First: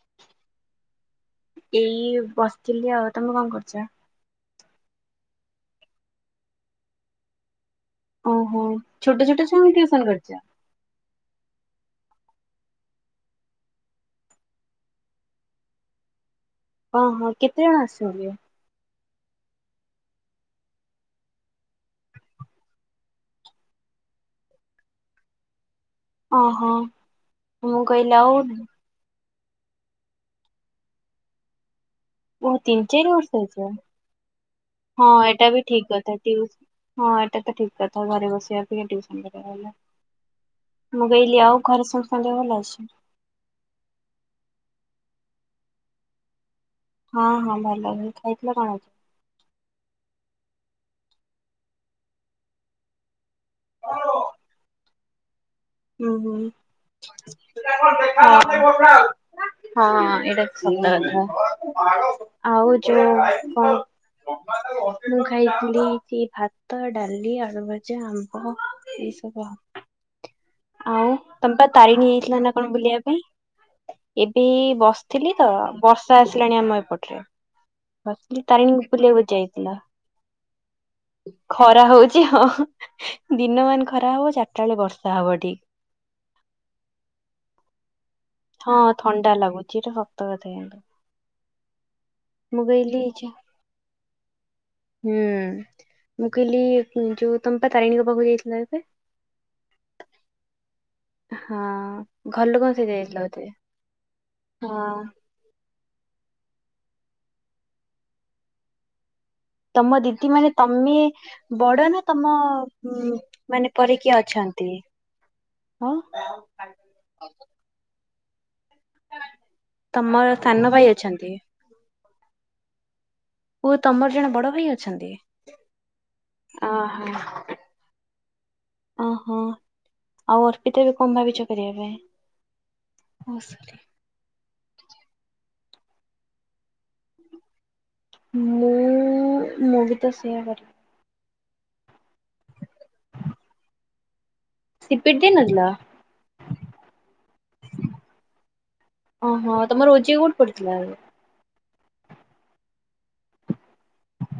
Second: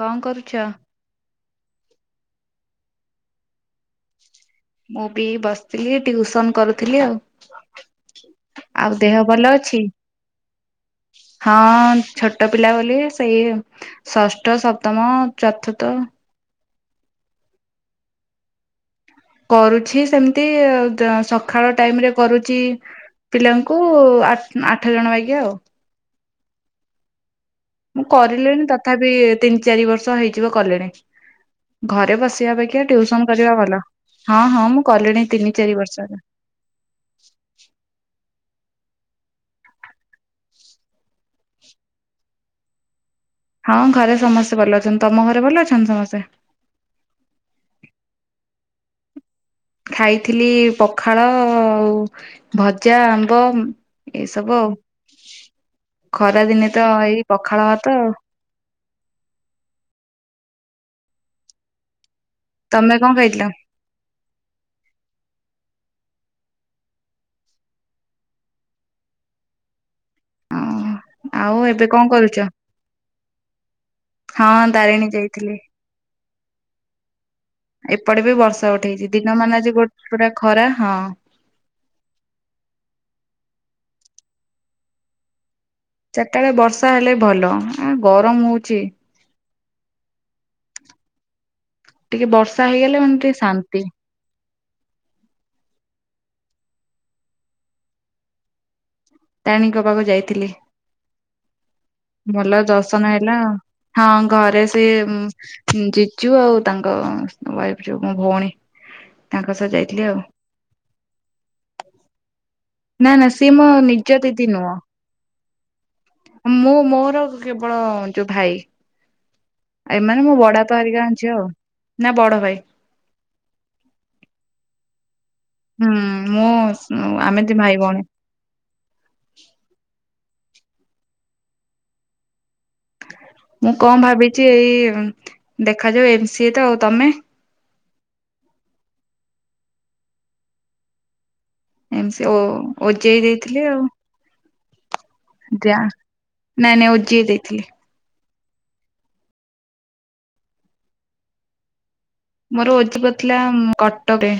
କଣ କରୁଛ? ଏଇ ବସିଥିଲି ଆଉ ତମେ କଣ କରୁଛ? ମୁଁ ବି ବସିଥିଲି ଟିଉସନ କରୁଥିଲି ଆଉ, ଓହୋ ଆଉ ଦେହ ଛୋଟ ଭଲ ଛୋଟ ଛୁଆକୁ ଅଛି? ଟ୍ୟୁସନ୍ କରୁଛ? ହଁ ଛୋଟ ପିଲା ବୋଲି ସେଇ ଷଷ୍ଠ, ସପ୍ତମ, ଚତୁର୍ଥ ଓହୋ କେତେ ଜଣ ଆସୁଛନ୍ତି? କରୁଛି ସେମିତି ସକାଳ ଟାଇମ ରେ କରୁଛି ପିଲାଙ୍କୁ ଆ ଆଠ ଜଣ ବାଗିଆ ଆଉ, ଅ ହଁ। ମୁଁ କରିଲିଣି ତଥାପି ତିନି ଚାରି ବର୍ଷ ହେଇଯିବ କଲିଣି। ଘରେ ଓ ବସିବା ଅପେକ୍ଷା ତିନି ଚାରି ଟିଉସନ ବର୍ଷ କରିବା ହେଇଯିବ। ଭଲ। ହଁ ହଁ ମୁଁ କଲିଣି ଏଇଟା ତିନି ବି ଚାରି ଠିକ ବର୍ଷ କଥା ହେଲା। ଟିଉ ହଁ ଏଇଟା ତ ଠିକ୍ କଥା ଘରେ ବସିବା ଅପେକ୍ଷା ଟିଉସନ୍ କରିବାଟା ଭଲ। ମୁଁ କହିଲି ଆଉ ଘରେ ସମସ୍ତଙ୍କ ଦେହ ଭଲ ଅଛି? ହଁ ଘରେ ସମସ୍ତେ ଭଲ ଅଛନ୍ତି ତମ ଘରେ ଭଲ ଅଛନ୍ତି ସମସ୍ତେ? ହଁ ହଁ ଭଲ ଖାଇଥିଲ କଣ ଆଜି? ଖାଇଥିଲି ପଖାଳ ଆଉ ଭଜା, ଆମ୍ବ ଏଇସବୁ ଆଉ, ହୁଁ ଖରା ହୁଁ। ଦିନେ ତ ଏଇ ପଖାଳ [unintelligible] ଭାତ ଆଉ ହଁ ଏଇଟା ତ ସତ କଥା ଆଉ ତମେ ଯୋଉ କଣ ଖାଇଥିଲ? କଣ ମୁଁ ଖାଇଥିଲି ଭାତ, ଡାଲି, ଆଳୁଭଜା, ଆମ୍ବ ଏଇ ସବୁ ଆଉ, ଆଉ ଆଉ ତମେ ପା ଏବେ କଣ ତାରାଣୀ କରୁଛ? ଯାଇଥିଲ କଣ ନା ବୁଲିବା ପାଇଁ? ଏବେ ହଁ ତାରିଣୀ ବସିଥିଲି ତ ଯାଇଥିଲି ବର୍ଷା ଆସିଲାଣି ଆମ ଏପଟରେ, ଏପଟେ ବି ବସିଥିଲି ବର୍ଷା ତାରିଣୀ ଉଠେଇଛି ବୁଲିବାକୁ ଦିନ ମାନ ଆଜି ଯାଇଥିଲ। ଗୋଟେ ପୁରା ଖରା ହଁ। ଖରା ହଉଛି ହଁ ଦିନ ମାନେ ଖରା ହବ ଚାରିଟା ବେଳେ ବର୍ଷା ହବ ଏଠି ଚାରିଟା ବେଳେ ବର୍ଷା ହେଲେ ଭଲ ଉଁ ଗରମ ହଉଚି। ହଁ ଥଣ୍ଡା ଲାଗୁଛି ଏଇଟା ସତ କଥା କିନ୍ତୁ ହଁ ଟିକେ ବର୍ଷା ହେଇଗଲେ ମାନେ ଟିକେ ଶାନ୍ତି। ହୁଁ ମୁଁ କହିଲି ଯୋଉ ତମେ ବା ତାରିଣୀଙ୍କ ପାଖକୁ ଯାଇଥିଲ ଏବେ? ତାରେଣୀ ଙ୍କ ପାଖକୁ ଯାଇଥିଲି। ହଁ ଘର ଭଲ ଲୋକଙ୍କ ସହିତ ଦର୍ଶନ ଯାଇଥିଲ ହେଲା। ବୋଧେ ହଁ ଘରେ ସିଏ ହଁ ଉ ଜିଜୁ ଆଉ ତାଙ୍କ ୱାଇଫ ଯଉ ମୋ ଭଉଣୀ ତାଙ୍କ ସହ ତମ ଯାଇଥିଲି ଆଉ ଦିଦି ମାନେ ତମେ ବଡ ନା ତମ ନା ଉଁ, ନା ସିଏ ମୋ ମାନେ ପରେ କିଏ ନିଜ ଦିଦି ଅଛନ୍ତି ନୁହଁ ହଁ ମୁଁ ମୋର କେବଳ ଯୋଉ ଭାଇ ଏ ମାନେ ତମର ମୋ ବଡ଼ ସାନ ଭାଇ ବାପାଙ୍କର ହେରୀଙ୍କାର ଅଛନ୍ତି ଝିଅ ନା ବଡ ଭାଇ। ଓହୋ ତମର ଜଣେ ବଡଭାଇ ଅଛନ୍ତି? ହୁଁ ଅ ମୁଁ ଆମେ ଦି ହ। ଭାଇ ଭଉଣୀ ଅ ହ। ଆଉ ଅର୍ପିତା ଏବେ କଣ ଭାବିଛ କରିବା ପାଇଁ? ଓ ମୁଁ ସରି। କଣ ଭାବିଛି ଏଇ ଦେଖାଯାଉ ଏମ-ସି-ଏ ତ ଆଉ ତମେ? ମୁଁ ମୁଁ ବି ତ ସେୟା କରିବି। ଏମ-ସି-ଏ ଓ ଓଜେଇ ଦେଇଥିଲି ଆଉ ସିପିଟ ଦେଇ ନଥିଲା ଯା ନାଇଁ ନାଇଁ ଓଜେଇ ଦେଇଥିଲି। ଓହୋ ତମର ଓଜେଇଇ କୋଉଠି ପଡିଥିଲା ଆ ମୋର ଓଜେଇଇ ଥିଲା କଟକ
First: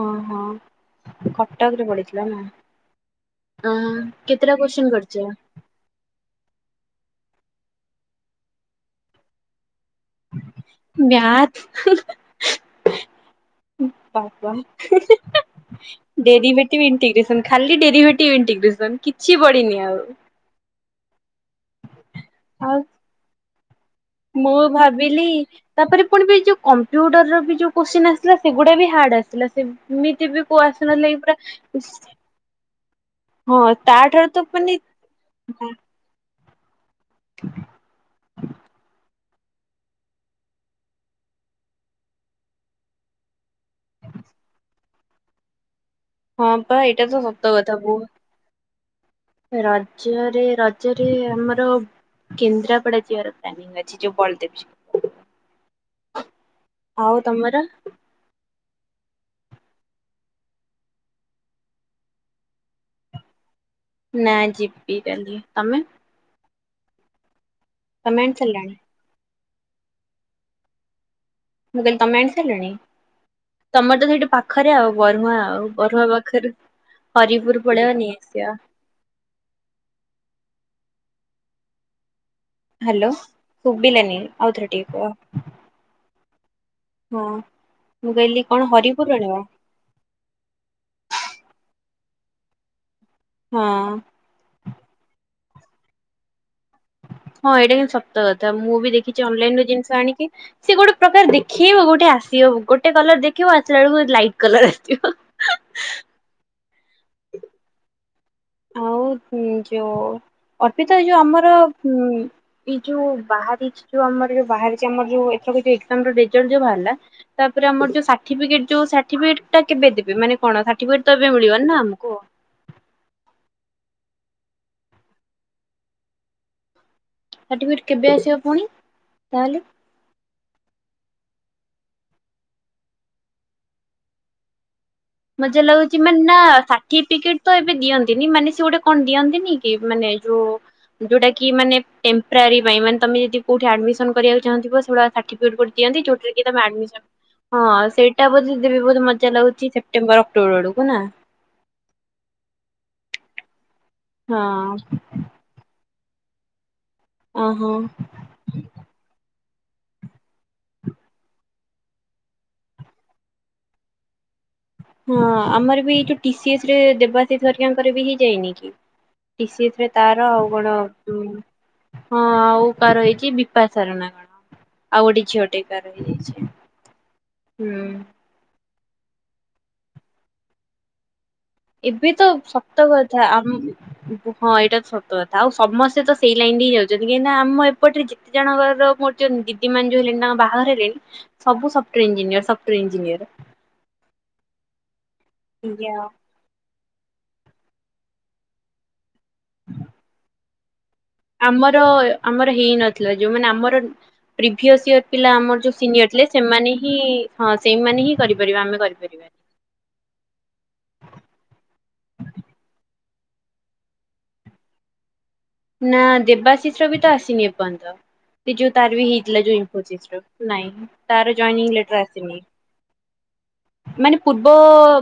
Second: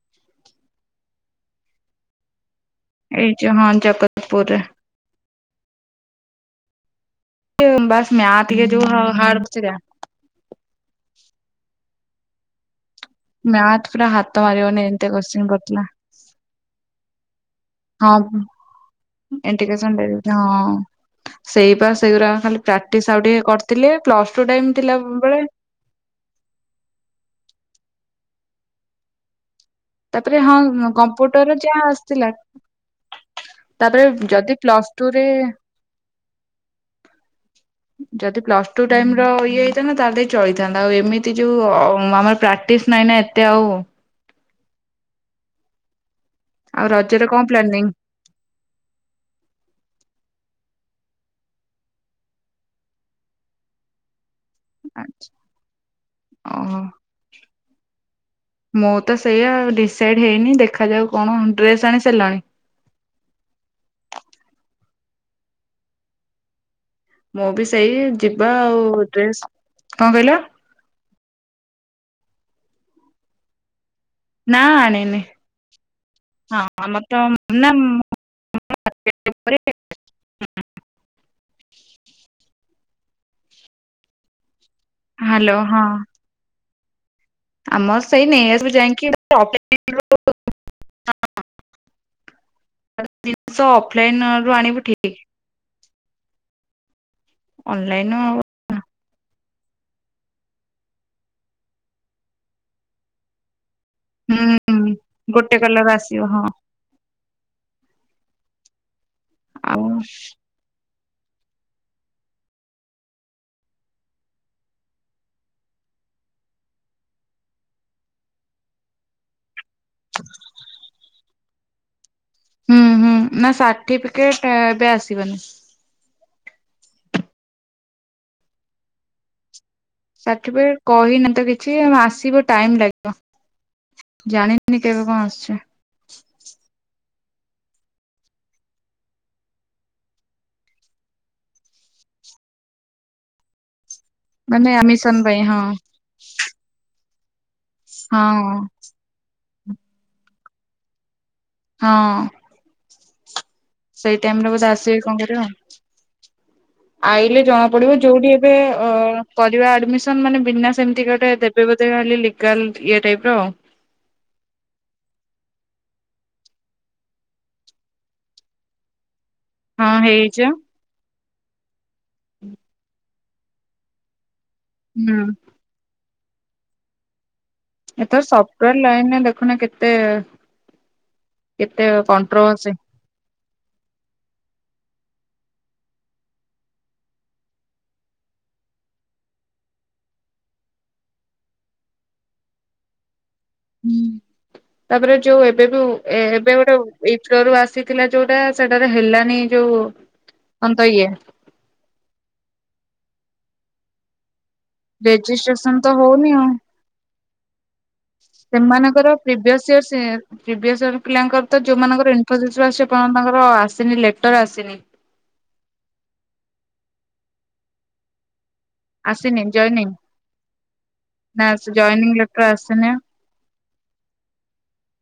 ଓ ହଁ କଟକ ରେ ପଡିଥିଲା ନା ଏଇ ଯୋଉ ହଁ ଅଁ ଜଗତପୁରରେ କେତେଟା କୋଶ୍ଚିନ୍ କରିଚ ବସ୍ ମ ଆତିିକ ଯଉ ହ ହାଡ଼ଚ [inaudible] ମ୍ୟାଥ ମ୍ୟାଥ ପୁରା ବା ହାତ ବା ମାରିବନି ଏମିତିଆ କୋଶ୍ଚିନ୍ ପଡିଥିଲା। ଡେରି ଭେଟି ବି ଇଣ୍ଟିଗ୍ରେସନ ଖାଲି ଡେରି ହଁ ଭେଟି ଇଣ୍ଟିଗ୍ରେସନ୍ କିଛି ପଡିନି ଆଉ ସେଇ ବା ସେଇଗୁା ଖାଲି ପ୍ରାକ୍ଟିସ ଆଉ ଟିକେ କରିଥିଲେ ପ୍ଲସ ଟୁ ମୁଁ ଟାଇ ଥିଲା ଭାବିଲି ବଳେ ତାପରେ ପୁଣି ବି ଯୋଉ କମ୍ପ୍ୟୁଟର ବି ଯୋଉ କୋଶ୍ଚିନ ଆସିଲା ସେଗୁଡା ବି ହାର୍ଡ ଆସିଲା ସେ ତାପରେ ଏମିତିବି ହଁ କୁ ଆସନ ଲାଗି କମ୍ପ୍ୟୁଟର ଯାହା ପୁରରା ଆସିଥିଲା ହଁ ତାପରେ ତାଠାରୁ ଯଦି ପ୍ଲସ ଟୁ ରେ ହ [inaudible] ଯଦି ପ୍ଲସ ଟୁ ଟାଇମ ଇଏ ହେଇଥାନ୍ ତାର ଦେଇ ଚଳିଥାନ୍ତା ଆଉ ଏମିତି ଯୋଉ ଆମର ପ୍ରାକ୍ଟିସ ନାଇଁ ନା ଏତେ ଆଉ ହଁ ପା ଆଉ ଏଇଟା ତ ରଜରେ କଣ ଶବ୍ଦ କଥା ପ୍ଲାନିଂ? ବୁହ ରଜରେ ରଜରେ ଆମର କେନ୍ଦ୍ରାପଡାର ଯିବାର ପ୍ଲାନିଂ ଅଛି ଯଉ ବ ଆଛା ଓହୋ ଆଉ ତମର ମୁଁ ତ ସେଇଆ ଡିସାଇଡ ହେଇନି ଦେଖାଯାଉ କଣ ଡ୍ରେସ ଆଣି ସାରିଲାଣି ନା ଯିବି କାଲି ତମେ ମୁଁ ବି ସେଇ ତମେ ଆଣି ଯିବା ସାରିଲାଣି ଆଉ ଡ୍ରେସ୍ କଣ କହିଲ ମୁଁ କହିଲ ତମେ ଆଣି ସାରିଲଣି ତମର ତ ସେଇଠି ନା ପାଖରେ ଆଉ ଆଣିନି ବରୁଆ ଆଉ ବରୁଆ ପାଖରେ ହଁ ଆମର ତ ହରିପୁର ନା ପଳେଇବା ନେଇ ଆସିବା ହ୍ୟାଲୋ ସୁବିଲନି ହଉ ର ଟ କ ହ୍ୟାଲୋ ହଁ ହଁ ଆମର ମୁଁ ସେଇ କହିଲି ନାଇଁ କଣ ଏବୁ ଯାଇକି [inaudible] ହରିପୁରରୁ ଆଣିବା? ଜିନିଷ ହଁ ଅଫଲାଇନ ରୁ ଆଣିବୁ ଠିକ ହଁ ଏଇଟା କି ଅନଲାଇନ ସତ ହୁଁ କଥା ମୁଁ ବି ଦେଖିଛି ଅନଲାଇନ ରୁ ଜିନିଷ ଆଣିକି ସେ ଗୋଟେ ପ୍ରକାର ଦେଖେଇବ ଗୋଟେ ଆସିବବ ଗୋଟେ କଲର ଦେଖିବ ଆସିଲ ବଳକୁ ଲାଇଟ କଲର ଆସିବ ଗୋଟେ କଲର ହଁ ହ [inaudible] ଆଉ ଆଉ ଯୋଉ ଅର୍ପିତା ଯୋଉ ଆମର ଉ ଏଇ ଯୋଉ ବାହାରିଛି ଯୋଉ ଆମର ଯୋଉ ବାହାରିଛି ଆମର ଯୋଉ ଏଥର ଯଉାମ ରେଲ୍ଟ ଯୋଉ ବାହାରିଲା ତାପରେ ଆମର ଯୋଉ ସାର୍ଟିଫଟ ଯୋ ସାର୍ଟିଫିକେଟ ଟା କେବେ ଦେବେ ମାନେ କଣ ସାର୍ଟିଟ ତ ଏବେ ମିଳିବନ ନା ଆମକୁ ହୁଁ ହୁଁ ନା ସାର୍ଟିଫିକେଟ ଏବେ ଆସିବନି ସାର୍ଟିଫିକେଟ କେବେ ଆସିବ ପୁଣି ତାହେଲେ ସାର୍ଟିଫିକେଟ କହିନ ତ କିଛି ଆ ଆସିବ ଟାଇମ ଲାଗିବ ଜାଣିନିନି କେବେ କଣ ଆସୁଛ ସେମାନେ ନା ସାର୍ଟିଫିକେଟ ତ ଏବେ ଦିଅନ୍ତିନି ମାନେ ସେ ଗୋଟେ କଣ ଦିଅନ୍ତିନି କି ମାନେ ଯୋଉ ଯୋଉଟା କି ମାନେ ଟେମ୍ପରାରୀ ପାଇଁ ମାନେ ତମେ ଯଦି କୋଉଠି ଆଡମିନ କରିବାକୁ ଚାହୁଁାଉ ମାନେ ଆଡମିସନ ପାଇଁ ହଁ ହଁ ସେଇଟା ହଁ ବଧେି ବହୁତ ମଜା ଲାଗୁଛି ସେ୍ଟେମ୍ବର ଅକ୍ଟୋବର ବେଳକୁ ନା ହଁ ସେଇ ଟାଇମରେ ବୋଧେ ହଁ ଆସିବେ କଣ କରିବା ଆଉ ଆଇଲେ ଓହୋ ଜଣା ପଡିବ ଯୋଉଠି ଏ ଅ କରିବା ଆଡମିସନ ମାନେ ବିନା ସେମିତି ଗୋଟେ ଦେବେ ବୋଧେ ଖାଲି ଲିଗାଲ ଇଏ ଟାଇପର। ହଁ ଆମର ବି ଏଇଠୁ ଟି ସି ଏସ ରେ ଦେବାଶିଶ୍ ହେରିକାଙ୍କର ବି ହେଇ ଯାଇନି କି। ଟି ସି ଏସ ରେ ହଁ ତାର ଆଉ ହେଇଯା କଣ ହଁ ଆଉ କାହାର ହେଇକି ବି ବା ସାରୁନା ଆଉ ହୁଁ ଗୋଟେ ଝିଅଟେ କାହାର ହେଇଯାଇଛି। ହୁଁ। ଏଥର ସଫ୍ଟଓୟାର ଲାଇନରେ ଦେଖୁନ କେତେ କେତେ ଏବେ ତ କଣ୍ଟ୍ରୋଭର୍ସି। ଶତ କଥା ଆମ ଉ ହଁ ଏଇଟା ତ ସତ କଥା ଆଉ ସମସ୍ତେ ତ ସେଇ ଲାଇନ ରେ ହିଁ ଯାଉଛନ୍ତି କାହିଁକି ନା ଆମ ଏପଟରେ ଯେ କେତେ ଜଣଙ୍କର ମୋର ଯୋଉ ଦିଦି ମାନେ ଯୋଉ ହେଲେଣି ତାଙ୍କ ବାହାଘର ହେଲେଣି ସବୁ software engineer software engineer. ହୁଁ ତାପରେ ଯୋଉ ଏବେ ବି ଆଜ୍ଞା। ଏ ଏବେ ଗୋଟେ ଇସ୍ରୋ ରୁ ଆସିଥିଲା ଯୋଉଟା ସେଟାରେ ହେଲାନି ଯୋଉ କଣ ତ ଇଏ ଆମର ଆମର ହେଇନଥିଲା ଯୋଉମାନେ ଆମର ପ୍ରିଭିଅସ ଇୟର ପିଲା ଆମର ରେଜିଷ୍ଟ୍ରେସନ ଯୋଉ ତ ସିନିୟର ଥିଲେ ହଉନି ଆଉ। ସେମାନେ ହିଁ ହଁ ସେଇମାନେ ହିଁ କରିପାରିବା ଆମେ ମାନଙ୍କର କରିପାରିବାନି। ପ୍ରିଭିଅରସ ଇୟରସ ସେ ପ୍ରିଭିଅସ୍ ପିଲାଙ୍କର ତ ଯୋଉମାନଙ୍କର ଇନଫୋଷିସରୁ ଆସିଚି ଏପର୍ଯ୍ୟନ୍ତ ତାଙ୍କର ଆସିନି ଲେଟର ଆସିନି। ନା ଦେବାଶିସର୍ ବି ତ ଆସିନି ଏ ପର୍ଯ୍ୟନ୍ତ। ଏ ଯୋଉ ତାର ବି ଆସିନି ହେଇଥିଲା ଯୋଉ ଜଏନିଂ ଇନ୍ଫୋସିସର ନାଇଁ ତାର ଜଏନିଂ ଲେଟର ଆସିନି। ମାନେ ପୂର୍ବ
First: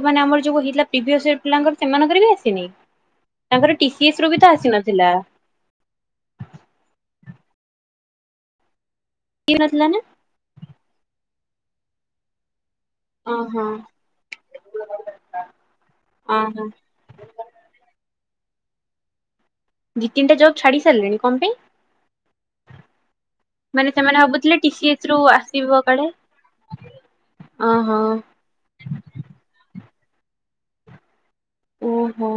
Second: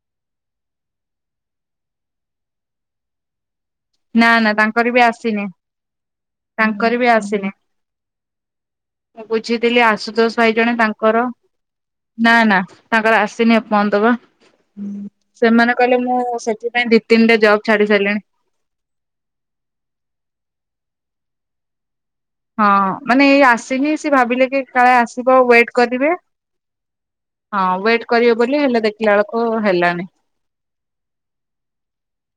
ମାନେ ଆମର ଯୋଉ ହେଇଥିଲା ପ୍ରିଭିଅସ ପିଲାଙ୍କର ସେମାନଙ୍କର ବି ଆସିନି? ତାଙ୍କର ଟି ସିି ଏସ ନା ରୁ ବି ତ ନା ତାଙ୍କର ବି ଆସିନଥିଲା। ଆସିନି। ତାଙ୍କର ବି ଆସିନି। ମୁଁ କି ବୁଝିଥିଲି ନଥିଲା ନା ଆଶୁତୋଷ ଭାଇ ଜଣେ ତାଙ୍କର ନା ନା ତାଙ୍କର ଆସିନି ଓହୋ ଏପନ୍ତ ବା ସେମାନେ କହିଲେ ମୁଁ ଓହୋ। ସେଥିପାଇଁ ଦି ତିନିଟା ଜବ ଛାଡ଼ି ସାରିଲିଣି। ଦି ତିନିତା ଜବ ଛାଡ଼ି ସାରିଲେଣି କଣ ପାଇଁ? ହଁ ମାନେ ଏଇ ମାନେ ଆସିକି ସେ ସେମାନେ ଭାବିଲେ ଭାବୁଥିଲେ କି କାଳେ ଟିସିଏସ୍ ରୁ ଆସିବ ୱେଟ କାଳେ। କରିବେ ହଁ ଓହୋ ୱେଟ କରିବେ ବୋଲି ହେଲେ ଦେଖିଲା ବେଳକୁ ହେଲାନି। ଓହୋ।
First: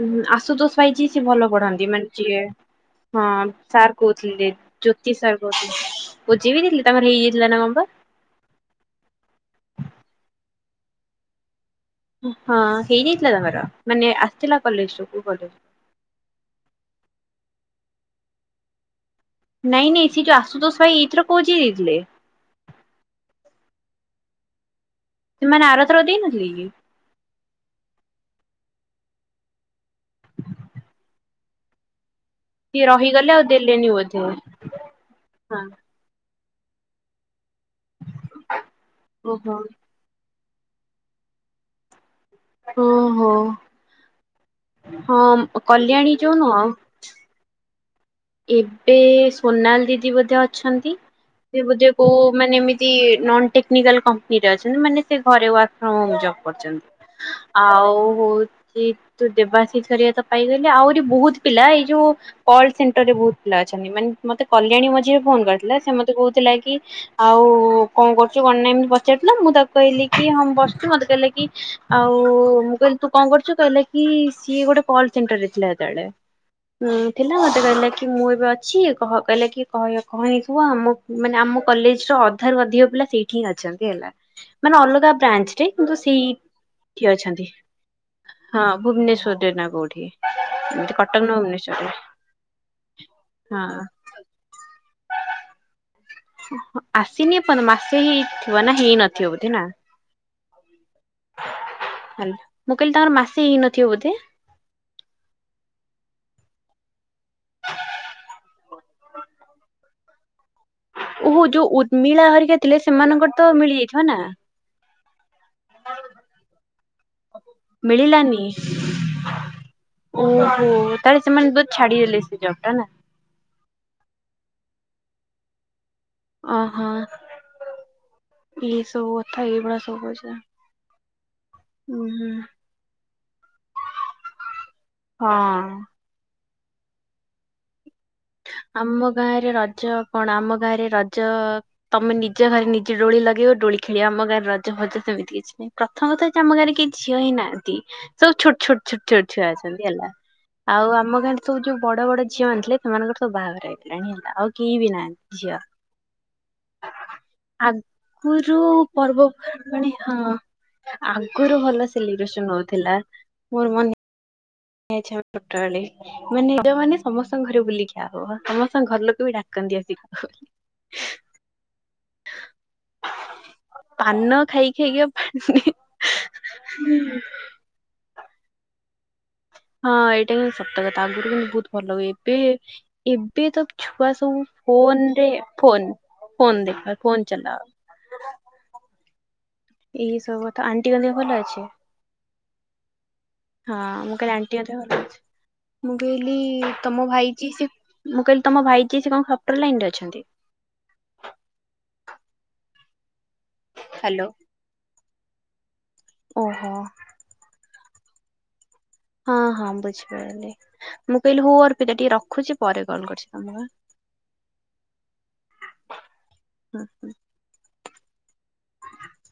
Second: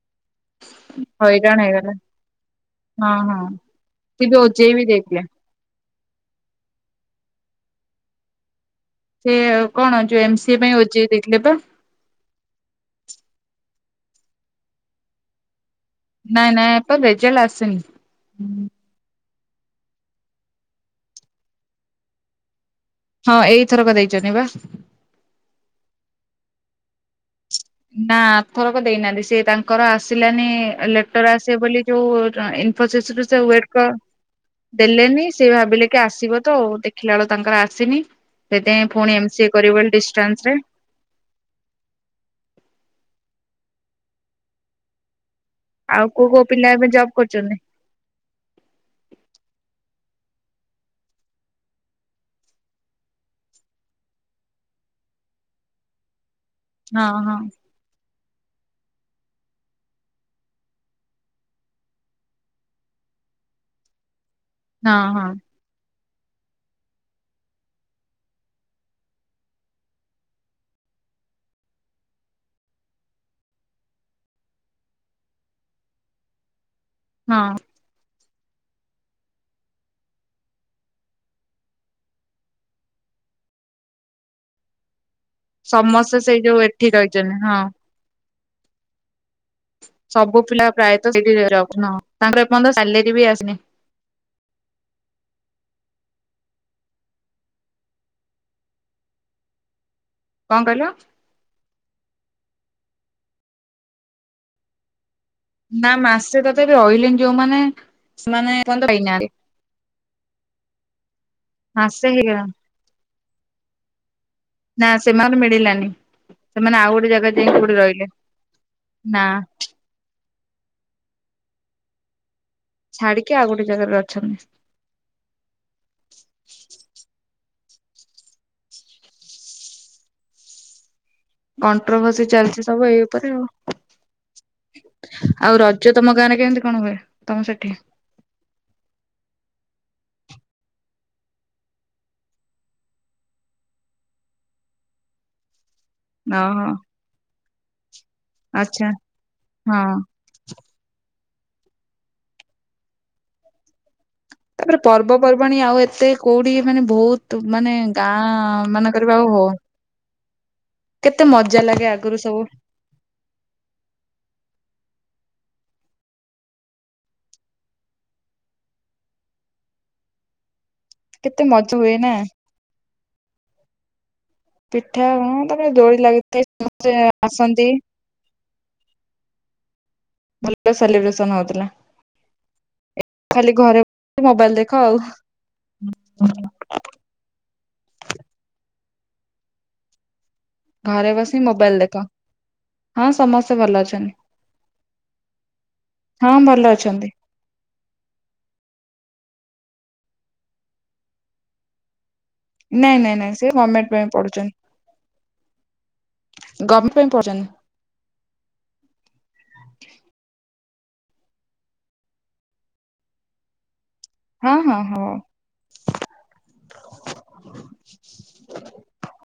ଉଁ ହୁଁ ଆ ଆସୁତୋଷ ଭାଇ ଯିଏ ସିଏ ଭଲ ହଇରାଣ ପଢାନ୍ତି। ହେଇଗଲେ ମାନେ ଯିଏ ହଁ ସାର୍ ସେ ବି କହୁଥିଲେ ଓଜେଇ ବି ଜ୍ୟୋତି ଦେଇଥିଲେ ସାର୍ ହୁ ବୁଝୀ ବିି ଥିଲି ତାଙ୍କର ହେଇଯାଇଥିଲା ନା କଣ ପା? ସେ କଣ ଯୋଉ ଏମ ସି ଏ ପାଇଁ ଓ ଜି ଏ ଦେଇଥିଲେ ତ? ହଁ ହେଇଯାଇଥିଲା ତାଙ୍କର ମାନେ ଆସିଥିଲା କଲେଜରୁ। କୋଉ କଲେଜ? ନାଇଁ ନାଇଁ ଏତ ରେଜଲ୍ଟ ଆସିନି। ନାଇଁ ନାଇଁ ସେ ଯୋଉ ଆସୁତୋସ ଭାଇ ଏଇଥରକ ଓ ଯେ ଇ ଦେଇଥିଲେ। ହଁ ଏଇଥରକ ଦେଇଛନ୍ତି ବା। ସେ ମାନେ ଆରଥରକ ଦେଇ ନଥିଲେକି? ନା ଆରଥରକ ଦେଇନାହାନ୍ତି ସେ ତାଙ୍କର ଆସିଲାନି ଲେଟର ଆସିବ ବୋଲି ଯୋଉ ସିଏ ଇନଫୋସିସ ରୁ ରହିଗଲେ ସେ ଆଉ ୱେଟ୍ କ ଦେଲେନି ବୋଧେ। ଦେଲେନି ସେ ହଁ। ଭାବିଲେ ଟିକେ ଆସିବ ତ ଦେଖିଲାବେଳୁ ତାଙ୍କର ଆସିନି ସେଥିପାଇଁ ପୁଣି ଏମ ସି ଏ ଓହୋ କରିବେ ବୋଲି ଡିଷ୍ଟାନ୍ସ ରେ। ଓହୋ ହଁ ଆଉ କଲ୍ୟାଣୀ କୋଉ ଯୋଉ କୋଉ ନୁହ। ପିଲା ଏବେ ଜବ୍ କରୁଛନ୍ତି। ଏବେ ସୋନାଲି ଦିଦି ବୋଧେ ଅଛନ୍ତି? ସେ ବୋଧେ କୋଉ ମାନେ ଏମତି ନନ୍ ଟେକ୍ନିକାଲ କମ୍ପାନୀରେ ଅଛନ୍ତି ମାନେ ସେ ଘରେ ୱାର୍କ ଫ୍ରମ ହୋମ୍ ଜବ୍। କରିଛନ୍ତି ହଁ ହଁ ଆଉ ହୋଉ ସେ ତୁ ଦେବାଶିସ୍ ହେରିକା ତ ପାଇଗଲେ ଆହୁରି ବହୁତ ପିଲା ଏଇ ଯୋଉ କଲ୍ ସେଣ୍ଟ ଟରେ ବହୁତ ପିଲା ଅଛନ୍ତି ମାନେ ମତେ କଲ୍ୟାଣୀ ହଁ ମଝିରେ ହଁ ଫୋନ କରିଥିଲା ସେ ମତେ କହୁଥିଲା କି ଆଉ କଣ କରୁଛୁ କଣ ନାହିଁ ଏମତି ପଚାରୁଥିଲା ମୁଁ ତାକୁ କହିଲି କି ହଁ ମୁ ବସିଛି ମତେ କହିଲେ କି ଆଉ ମୁଁ କହିଲି ତୁ କଣ କରୁଛୁ କହିଲା କି ସିଏ ଗୋଟେ କଲ ସେଣ୍ଟର ରେ ଥିଲା ହେତେବେଳେ। ହୁଁ ଥିଲା ହଁ ମୋତେ କହିଲା ମୁଁ ଏବେ ଅଛି କହ କହିଲା କି କହ କହିନିଥିବ ଆମ ମାନେ ଆମ କଲେଜର ଅଧାରୁ ଅଧିକ ପିଲା ସେଇଠି। କି ଅଛନ୍ତି ହେଲା ମାନେ ଅଲଗା ବ୍ରାଞ୍ଚ ରେ କିନ୍ତୁ ସମସ୍ତେ ଯୋଉ ଏଠି ସେଇ ରହିଛନ୍ତି ଅଛନ୍ତି ହଁ। ହଁ ଭୁବନେଶ୍ୱର ରେ ନବ ସବୁ ପିଲା ପ୍ରାୟତଃ ସେଇଠି ଯବ ନ ତାଙ୍କର ଏପର୍ଯ୍ୟନ୍ତ ସାଲେରୀ ବି ଆସିନି ହଁ ଆସିନି ଏପର୍ଯ୍ୟନ୍ତ ମାସେ ହେଇଥିବ ନା ହେଇନଥିବ ବୋଧେ ନା କଣ କହିଲ? ହାଲ ମୁଁ କହିଲି ତାଙ୍କର ମାସେ ହେଇନଥିବ ବୋଧେ ନା ମାସେ ତଥାପି ଅଏଲିଙ୍ଗ ଯୋଉମାନେ ସେମାନେ ଏ ପର୍ଯ୍ୟନ୍ତ ପାଇନାହାନ୍ତି [inaudible] ଓହୋ ଯୋଉ ମାସେ ଉର୍ମିଳା ହେଇଗଲାଣି ହରିକା ଥିଲେ ସେମାନଙ୍କର ତ ମିଳିଯାଇଥିବ ନା ନା ସେମାନେ ମିଳିଲାନି ସେମାନେ ଆଉ ଗୋଟେ ଜାଗା ଯାଇକି କୋଉଠି ରହିଲେ ମିଳିଲାନି ନା ଓହୋ ତାହେଲେ ସେମାନେ ବଟ ଛାଡିଦେଲେ ସେ ଜବଟା ନା ଛାଡିକି ଆଉ ଗୋଟେ ଜାଗାରେ ଅଛନ୍ତି ଓହୋ ଏଇ ସବୁ କଥା ଏଇ ଭଳିଆ ସବୁ କରିଚ। କଣ୍ଟ୍ରୋଭର୍ସି ଚାଲିଛି ସବୁ ଏଇ ଉପରେ ଆଉ ଆଉ ହଁ। ରଜ ତମ ଗାଁରେ କେମିତି କଣ ହୁଏ ତମ ସେଠି ଆମ ଗାଁରେ ରଜ କଣ ଆମ ଗାଁରେ ରଜ ତମେ ନିଜ ଘରେ ନିଜେ ଡୋଳି ଲଗେଇ ଡୋଳି ଖେଳିବ ଆମ ଗାରେ ରଜ ଭଜ ସେମିତି କିଛି ନାହିଁ। ପ୍ରଥମ କଥା ଯେ ଆମ ଓହୋ ଗାଁରେ କେ ଝିଅ ହିଁ ନାହାନ୍ତି ସବୁ ଛୋଟ ଛୋଟ ଆଚ୍ଛା ଛୋଟ ଛୋଟ ଛୁଆ ହଁ। ଅଛନ୍ତି ହେଲା ଆଉ ଆମ ଗାଁରେ ସବୁ ଯୋଉ ବଡ ବଡ ଝିଅ ମାନେ ଥିଲେ ସେମାନଙ୍କର ସବୁ ବାହାଘର ହେଇଥିଲାଣି ହେଲା ଆଉ କେହି ତାପରେ ବି ନାହାନ୍ତି ପର୍ବପର୍ବାଣୀ ଝିଅ। ଆଉ ଏତେ କୋଉଠି ମାନେ ବହୁତ ମାନେ ଆଗରୁ ଗାଁ ମାନକରେ ବି ପର୍ବ ଆଉ ହଉନି। ହଁ ଆଗରୁ ଲାଗେ ଭଲ ଆଗରୁ ସବୁ ସେଲିବ୍ରେସନ ହଉଥିଲା ମୋର ମନେ [unintelligible] ମାନେ ଯୋଉମାନେ ସମସ୍ତଙ୍କ ଘରେ ବୁଲିକି ଆ ହବ ସମସ୍ତଙ୍କ ଘର ଲୋକ ବି ଡାକନ୍ତି ଆସିକି। କେତେ ମଜା ହୁଏ ନା। ପାନ ଖାଇ ଖାଇକା ପିଠା ହଁ ପାଣି ତାପରେ ଦୋଳି ଲାଗିଥାଏ ସମସ୍ତେ ଆସନ୍ତି। ହଁ ଏଇଟା ହିଁ ଭଲ ସତକଥା ସେଲିବ୍ରେସନ ଆଗରୁ କିନ୍ତୁ ହଉଥିଲା। ବହୁତ ଭଲ ହୁଏ ଏବେ ଏବେ ଖାଲି ତ ଘରେ ଛୁଆ ସବୁ ମୋବାଇଲ ଦେଖ ଆଉ ଫୋନରେ ଫୋନ ଫୋନ ଦେଖ ଫୋନ ଚଲାଅ। ଏଇ ସବୁ କଥା ଆଣ୍ଟିଙ୍କ ଘରେ ଦେହ ବସି ଭଲଅଛି? ମୋବାଇଲ ଦେଖ। ହଁ ସମସ୍ତେ ଭଲ ହଁ ଅଛନ୍ତି ମୁଁ କହିଲି ଆଣ୍ଟିଙ୍କ ଦେହ ଭଲଅଛି ମୁଁ ହଁ କହିଲି ଭଲ ତମ ଅଛନ୍ତି। ଭାଇ କି ସେ ମୁଁ କହିଲି ତମ ଭାଇ କିିଏ ସେ କଣ ସଫ୍ଟର ଲାଇନରେ ଅଛନ୍ତି? ନାଇଁ ନାଇଁ ନାଇଁ ସେ ଗମେଣ୍ଟ ପାଇଁ ହ୍ୟାଲୋ ପଢୁଛନ୍ତି। ଓହୋ ଗମେଣ୍ଟ ପାଇଁ ପଢୁଛନ୍ତି ହଁ ହଁ ବୁଝିପାଇଲି। ମୁଁ କହିଲି ହଉ ଅର୍ପିତା ଟିକେ ରଖୁଛି ପରେ କଲ କରିୁଛି ତମକୁ ଆଁ ହଁ ହଁ ହଉ [unintelligible] [unintelligible]